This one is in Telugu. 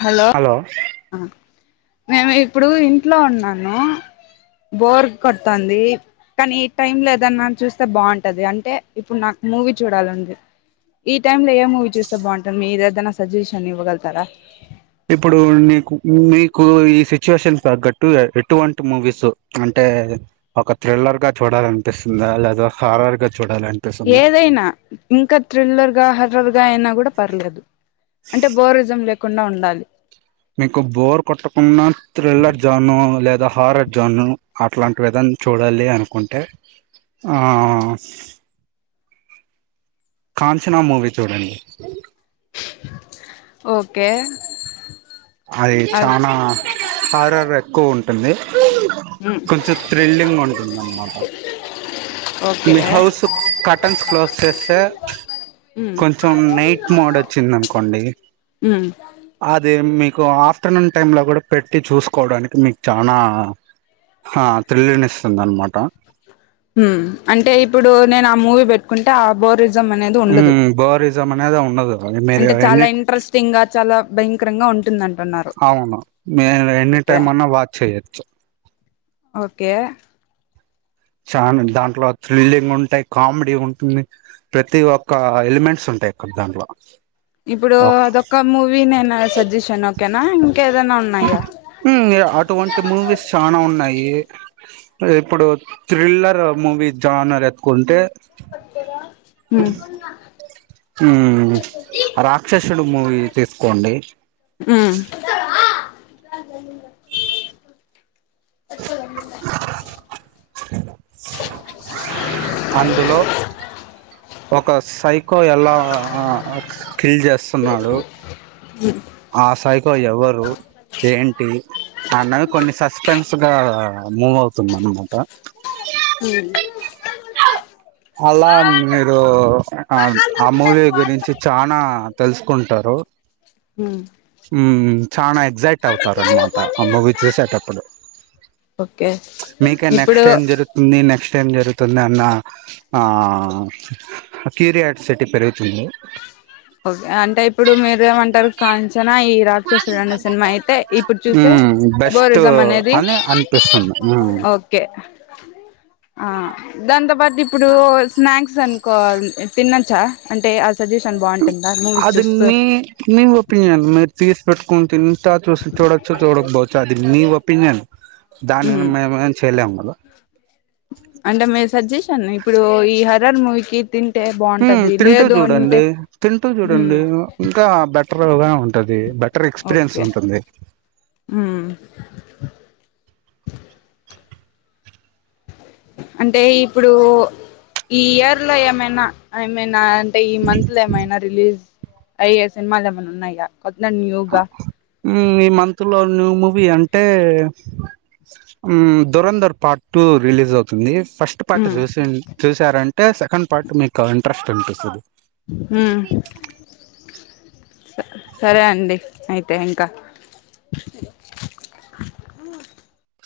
హలో మేము ఇప్పుడు ఇంట్లో ఉన్నాను బోర్ కొడుతంది కానీ ఈ టైమ్ లో ఏదైనా చూస్తే బాగుంటది అంటే ఇప్పుడు నాకు మూవీ చూడాలుంది ఈ టై లో ఏ మూవీ చూస్తే బాగుంటది మీది ఏదైనా సజెషన్ ఇవ్వగల్తారా ఇప్పుడు నీకు మీకు ఈ సిచ్యువేషన్ తగ్గట్టు ఎటువంటి మూవీస్ అంటే ఒక థ్రిల్లర్ గా చూడాలనిపిస్తుందా లేదా హారర్ గా చూడాలనిపిస్తుందా ఏదైనా ఇంకా థ్రిల్లర్ గా హర్రర్ గా అయినా కూడా పర్లేదు అంటే బోరిజం లేక్ కుండా ఉండాలి మీకు బోర్ కొట్టకుంన్న త్రిల్లర్ జాను లే ద హారర్ జోన్ అట్లాంటివేధన చూడాలి అనుకుంటే ఆ కాంచనా మూవీ చూడండి ఓకే అది అద్ చనా హార్రరే క్కువ ఉంటుంది ఉమ్ కొంచెం థ్రిల్లింగ్ ఉంటుంది అన్నమాట ఓకే మీ హౌస్ కటన్స్ క్లోజ్ చేస్తే ఉమ్ కొంచెం నైట్ మోడ్ వచ్చింది అనుకోండి ఉమ్ అది ది మీకు ఆఫ్టర్నూన్ టైమ్ లో కూడా పెట్టి చూసుకోవడానికి మీకు చానా హ త్రిల్లినిస్తుంది అన్నమాట హు అంటే ఇప్పుడు నేను ఆ మూవీ పెట్టుకుంటే ఆ బోరిజ మనేది ఉండదు నేదే ఉండదు మీరు అంటే చాలా ఎన్ని ఇంట్రెస్టింగ్ గా చాలా భయంకరంగా ఉంటుందంటున్నారు అవును మీరు ఎన్ని ఓకే టైమ్ అన్నా వాచ్ చేయొచ్చు ఓకే ఛాన దాంట్లో థ్రిల్లింగ్ ఉంటాయి కామెడీ ఉంటుంది ప్రతి ఒక్క ఎలిమెంట్స్ ఉంటాయి అక్కడ దాంట్లో ఇప్పుడు ఓక్ అదొక మూవీ నేన సజెషన్ ఓకేనా ఇం ఉమ్ య అటువంటి మూవీస్ చానా ఉన్నాయి ఇప్పుడు థ్రిల్లర్ మూవీ జానర్ ఎత్తుకుంటే మ్ రాక్షసుడు ఉమ్ మూవీ తీసుకోండి ఉమ్ అందులో ఒక సై కో ఎలా ఆ కీల్ చేస్తున్నాడు ఆ సైకో ఎవ్వరు ఏంటి అన్నవి కొన్ని సస్పెన్స్ గా మూవ్ అవుతుంది అన్నమాట ఉమ్ అలా మీరు ఆ అ మూవీ గురించి చానా తెలుసుకుంటారు ఉమ్ ఉమ్ చానా ఎగ్జైట్ అవుతారు అనమాట ఆ మూవీ చూసేటప్పుడు ఓకే మీకే ఇప్పుడు నెక్స్ట్ ఏం జరుగుతుంది నెక్స్ట్ ఏం జరుగుతుందన్న ఆ క్యూరియాసిటీ పెరు ఓకే అంటే ఇప్పుడు మీరు ఏమంటారు కాంచన ఈ రాక్షసుడు అనే సినిమా అయితే ఇప్పుడు చూసే బెస్ట్ బోరిజం అనేది అని అనిపిస్తుంది ఓకే ఆ దాన్ కొంత బద్ ఇప్పుడు స్నాక్స్ అనుకో తినచ్చా అంటే అ అది మీ మీ ఒపీనియన్ మీరు తీస్ పెట్టుకొని తిని సా చూసి చూడచ్చు చూడకపోవచ్చు అది నీ ఒపీనియన్ దాని ఉమ్ మేమేం చేయలేం అలా అంటే మీ సజెషన్ ఇప్పుడు ఈ హర్రర్ మూవీకిి తిన్ ఉమ్మ్ తింటూ చూడండి తింటూ ఉమ్ చూడండి ఇంకా బెటర్గానే పది బెట్ ర్ ఎక్స్పీరియన్స్ ఓకే ఉంటుంది ఉమ్ అంటే ఇప్పుడు ఈ ఇయర్ లో ఏమైనా ఏమైనా టే ఈ మంత్ లో ఏమైనా రిలీజ్ అయ్యే సినిమాలు ఏమన్నున్నాయా కొట్లా నివ్ గా మ్మ్ ఈ మంత్ లో న్యూ మూవీ అంటే ఉమ్ ధురంధర్ పార్ట్ టూ రిలీజ్ అవుతుంది ఫస్ట్ పార్ట్ ఉమ్ చూసిన్ చూశారన్ టే సెకండ్ పార్ట్ మీకు ఇంట్రెస్ట్ అనిపిస్తుది హ్మ్ స సరే అండి అయితే ఇంకా